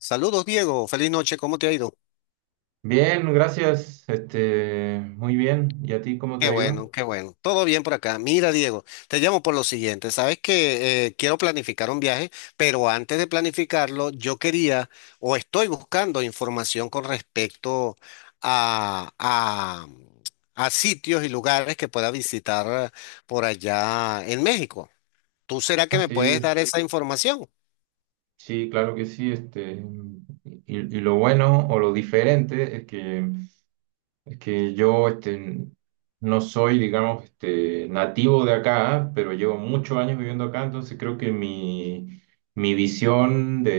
Saludos, Diego. Feliz noche. ¿Cómo te ha ido? Bien, gracias. Muy bien. ¿Y a ti cómo te Qué ha ido? bueno, qué bueno. Todo bien por acá. Mira, Diego, te llamo por lo siguiente. Sabes que quiero planificar un viaje, pero antes de planificarlo, yo quería o estoy buscando información con respecto a, a, a sitios y lugares que pueda visitar por allá en México. ¿Tú será que Ah, me puedes sí. dar esa información? Sí, claro que sí. Y lo bueno o lo diferente es que yo no soy, digamos, nativo de acá, pero llevo muchos años viviendo acá, entonces creo que mi visión de,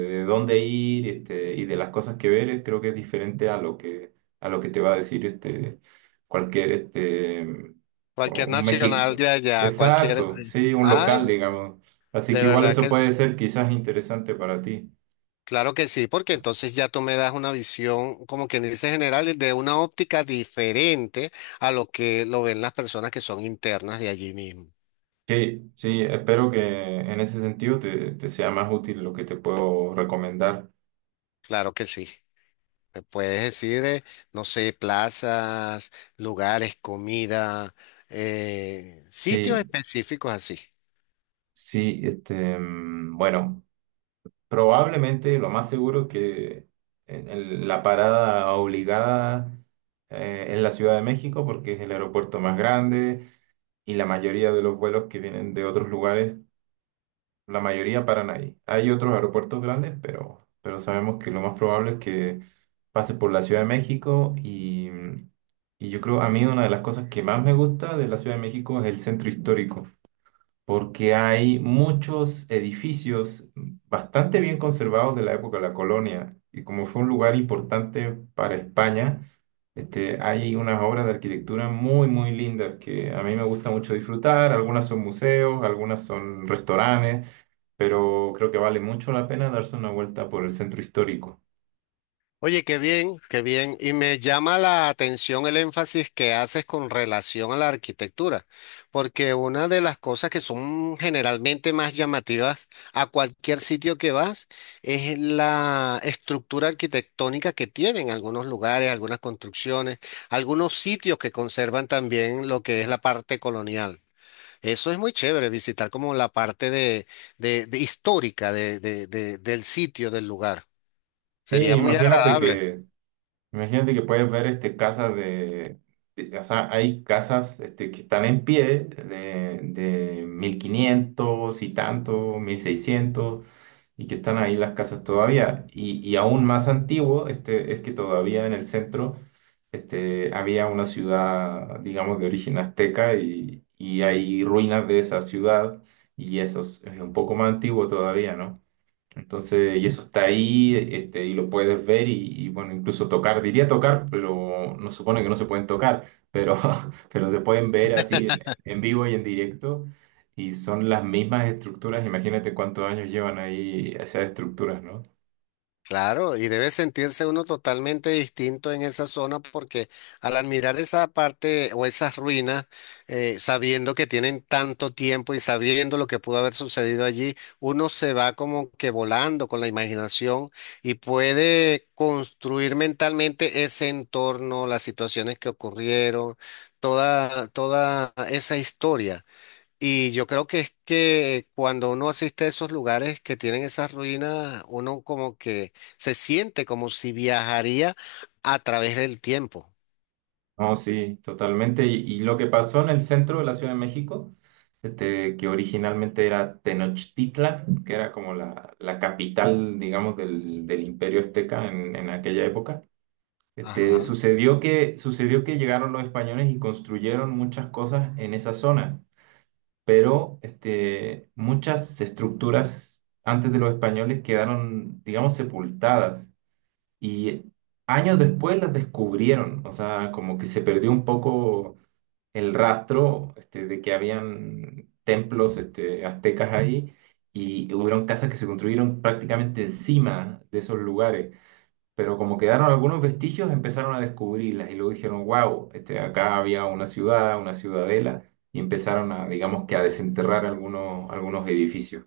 de dónde ir y de las cosas que ver creo que es diferente a lo que te va a decir cualquier Cualquier un nacional México. de allá, Exacto, sí, un local, Ay, digamos. Así de que igual verdad eso que sí. puede ser quizás interesante para ti. Claro que sí, porque entonces ya tú me das una visión, como quien dice general, de una óptica diferente a lo que lo ven las personas que son internas de allí mismo. Sí, sí, espero que en ese sentido te sea más útil lo que te puedo recomendar. Claro que sí. Me puedes decir, no sé, plazas, lugares, comida, sitios Sí, específicos así. sí, bueno, probablemente lo más seguro que la parada obligada es la Ciudad de México porque es el aeropuerto más grande y la mayoría de los vuelos que vienen de otros lugares la mayoría paran ahí. Hay otros aeropuertos grandes, pero sabemos que lo más probable es que pase por la Ciudad de México y yo creo, a mí una de las cosas que más me gusta de la Ciudad de México es el centro histórico, porque hay muchos edificios bastante bien conservados de la época de la colonia y como fue un lugar importante para España. Hay unas obras de arquitectura muy, muy lindas que a mí me gusta mucho disfrutar. Algunas son museos, algunas son restaurantes, pero creo que vale mucho la pena darse una vuelta por el centro histórico. Oye, qué bien, qué bien. Y me llama la atención el énfasis que haces con relación a la arquitectura, porque una de las cosas que son generalmente más llamativas a cualquier sitio que vas es la estructura arquitectónica que tienen algunos lugares, algunas construcciones, algunos sitios que conservan también lo que es la parte colonial. Eso es muy chévere, visitar como la parte de, de histórica del sitio, del lugar. Sí, Sería muy imagínate agradable. que, imagínate que puedes ver casas o sea, hay casas que están en pie de 1500 y tanto, 1600 y que están ahí las casas todavía. Y aún más antiguo es que todavía en el centro había una ciudad, digamos, de origen azteca y hay ruinas de esa ciudad y eso es un poco más antiguo todavía, ¿no? Entonces, y eso está ahí, y lo puedes ver y, bueno, incluso tocar, diría tocar, pero no supone que no se pueden tocar, pero, pero se pueden ver así en vivo y en directo, y son las mismas estructuras, imagínate cuántos años llevan ahí esas estructuras, ¿no? Claro, y debe sentirse uno totalmente distinto en esa zona porque al admirar esa parte o esas ruinas, sabiendo que tienen tanto tiempo y sabiendo lo que pudo haber sucedido allí, uno se va como que volando con la imaginación y puede construir mentalmente ese entorno, las situaciones que ocurrieron, toda, toda esa historia. Y yo creo que es que cuando uno asiste a esos lugares que tienen esas ruinas, uno como que se siente como si viajaría a través del tiempo. No, sí, totalmente. Y lo que pasó en el centro de la Ciudad de México, que originalmente era Tenochtitlan, que era como la capital, digamos, del Imperio Azteca en aquella época. Ajá. Sucedió que llegaron los españoles y construyeron muchas cosas en esa zona, pero muchas estructuras antes de los españoles quedaron, digamos, sepultadas y años después las descubrieron, o sea, como que se perdió un poco el rastro de que habían templos aztecas ahí y hubieron casas que se construyeron prácticamente encima de esos lugares pero como quedaron algunos vestigios, empezaron a descubrirlas y luego dijeron, wow, acá había una ciudad, una ciudadela, y empezaron a, digamos que a desenterrar algunos edificios.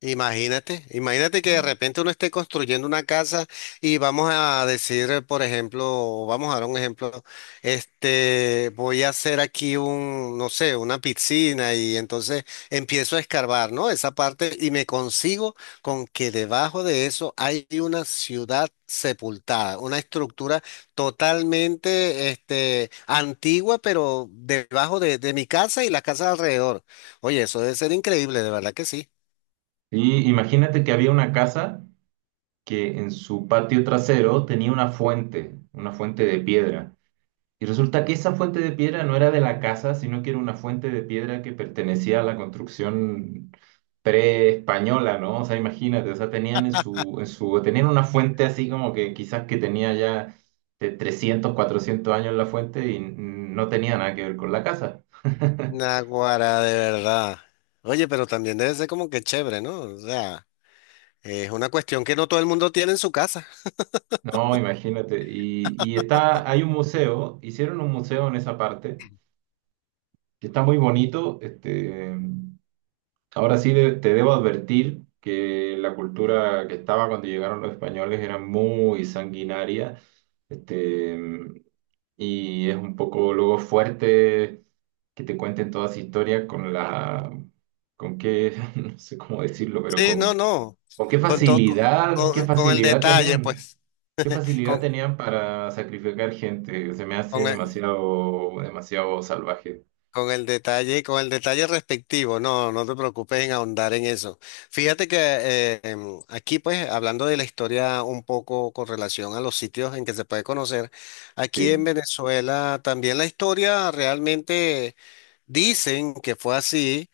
Imagínate, imagínate Sí. que de repente uno esté construyendo una casa y vamos a decir, por ejemplo, vamos a dar un ejemplo, este, voy a hacer aquí un, no sé, una piscina y entonces empiezo a escarbar, ¿no? Esa parte y me consigo con que debajo de eso hay una ciudad sepultada, una estructura totalmente, este, antigua, pero debajo de mi casa y las casas alrededor. Oye, eso debe ser increíble, de verdad que sí. Y imagínate que había una casa que en su patio trasero tenía una fuente de piedra. Y resulta que esa fuente de piedra no era de la casa, sino que era una fuente de piedra que pertenecía a la construcción pre-española, ¿no? O sea, imagínate, o sea, tenían en su, tenían una fuente así como que quizás que tenía ya de 300 400 años la fuente y no tenía nada que ver con la casa. Naguará, de verdad. Oye, pero también debe ser como que chévere, ¿no? O sea, es una cuestión que no todo el mundo tiene en su casa. No, imagínate. Y está, hay un museo, hicieron un museo en esa parte, que está muy bonito. Ahora sí te debo advertir que la cultura que estaba cuando llegaron los españoles era muy sanguinaria, este, y es un poco luego fuerte que te cuenten toda esa historia con qué, no sé cómo decirlo, pero Sí, no, con, no. con Con todo, con, con el detalle, pues. qué facilidad Con, tenían para sacrificar gente. Se me hace con el, demasiado, demasiado salvaje. Con el detalle respectivo. No, no te preocupes en ahondar en eso. Fíjate que aquí, pues, hablando de la historia un poco con relación a los sitios en que se puede conocer, aquí en Sí. Venezuela también la historia realmente dicen que fue así.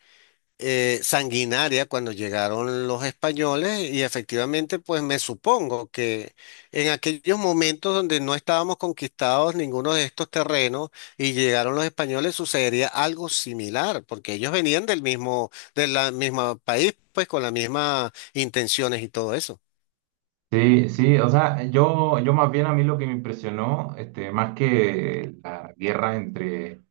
Sanguinaria cuando llegaron los españoles y efectivamente pues me supongo que en aquellos momentos donde no estábamos conquistados ninguno de estos terrenos y llegaron los españoles sucedería algo similar porque ellos venían del mismo del la misma país pues con las mismas intenciones y todo eso. Sí, sí, o sea, yo más bien a mí lo que me impresionó, más que la guerra entre,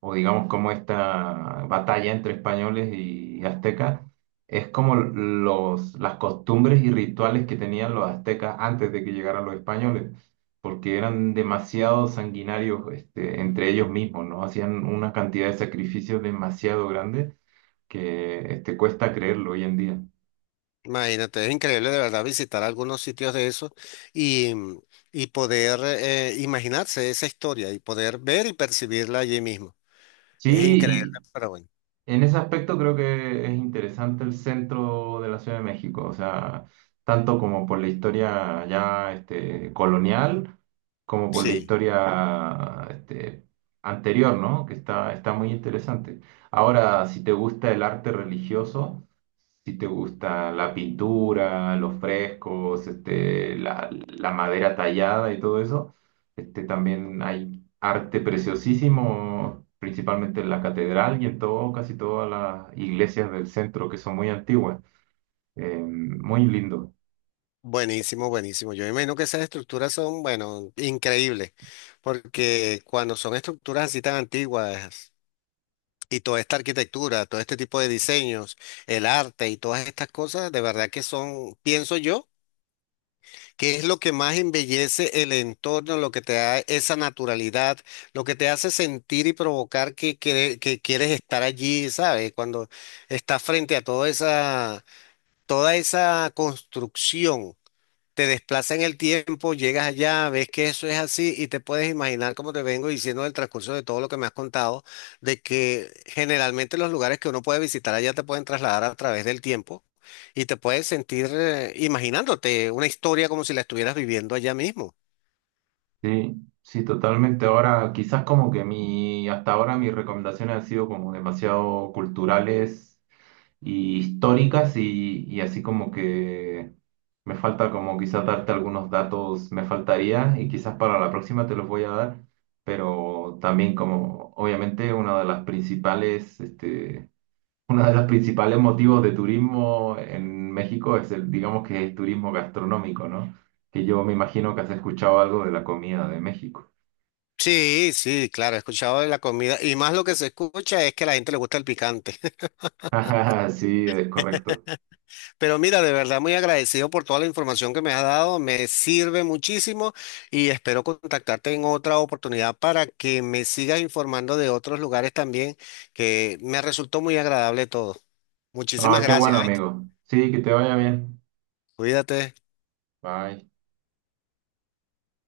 o digamos como esta batalla entre españoles y aztecas, es como las costumbres y rituales que tenían los aztecas antes de que llegaran los españoles, porque eran demasiado sanguinarios, entre ellos mismos, ¿no? Hacían una cantidad de sacrificios demasiado grande que, cuesta creerlo hoy en día. Imagínate, es increíble de verdad visitar algunos sitios de esos y, y poder imaginarse esa historia y poder ver y percibirla allí mismo. Es increíble, Sí. pero bueno. En ese aspecto creo que es interesante el centro de la Ciudad de México, o sea, tanto como por la historia ya colonial, como por la Sí, historia anterior, ¿no? Que está muy interesante. Ahora, si te gusta el arte religioso, si te gusta la pintura, los frescos, la madera tallada y todo eso, también hay arte preciosísimo, principalmente en la catedral y en todo, casi todas las iglesias del centro, que son muy antiguas. Muy lindo. buenísimo, buenísimo. Yo imagino que esas estructuras son, bueno, increíbles, porque cuando son estructuras así tan antiguas y toda esta arquitectura, todo este tipo de diseños, el arte y todas estas cosas, de verdad que son, pienso yo, que es lo que más embellece el entorno, lo que te da esa naturalidad, lo que te hace sentir y provocar que, que quieres estar allí, ¿sabes? Cuando estás frente a toda esa construcción. Te desplaza en el tiempo, llegas allá, ves que eso es así y te puedes imaginar, como te vengo diciendo en el transcurso de todo lo que me has contado, de que generalmente los lugares que uno puede visitar allá te pueden trasladar a través del tiempo y te puedes sentir imaginándote una historia como si la estuvieras viviendo allá mismo. Sí, sí, totalmente. Ahora, quizás como que hasta ahora mis recomendaciones han sido como demasiado culturales y históricas y así como que me falta como quizás darte algunos datos, me faltaría y quizás para la próxima te los voy a dar, pero también como obviamente una de las principales, este, uno de los principales motivos de turismo en México es el, digamos que es turismo gastronómico, ¿no? Que yo me imagino que has escuchado algo de la comida de México. Sí, sí, claro, he escuchado de la comida y más lo que se escucha es que a la gente le gusta el picante. Sí, es correcto. Pero mira, de verdad muy agradecido por toda la información que me has dado, me sirve muchísimo y espero contactarte en otra oportunidad para que me sigas informando de otros lugares también, que me resultó muy agradable todo. Muchísimas Ah, qué gracias, bueno, ¿oíste? amigo. Sí, que te vaya bien. Cuídate. Bye.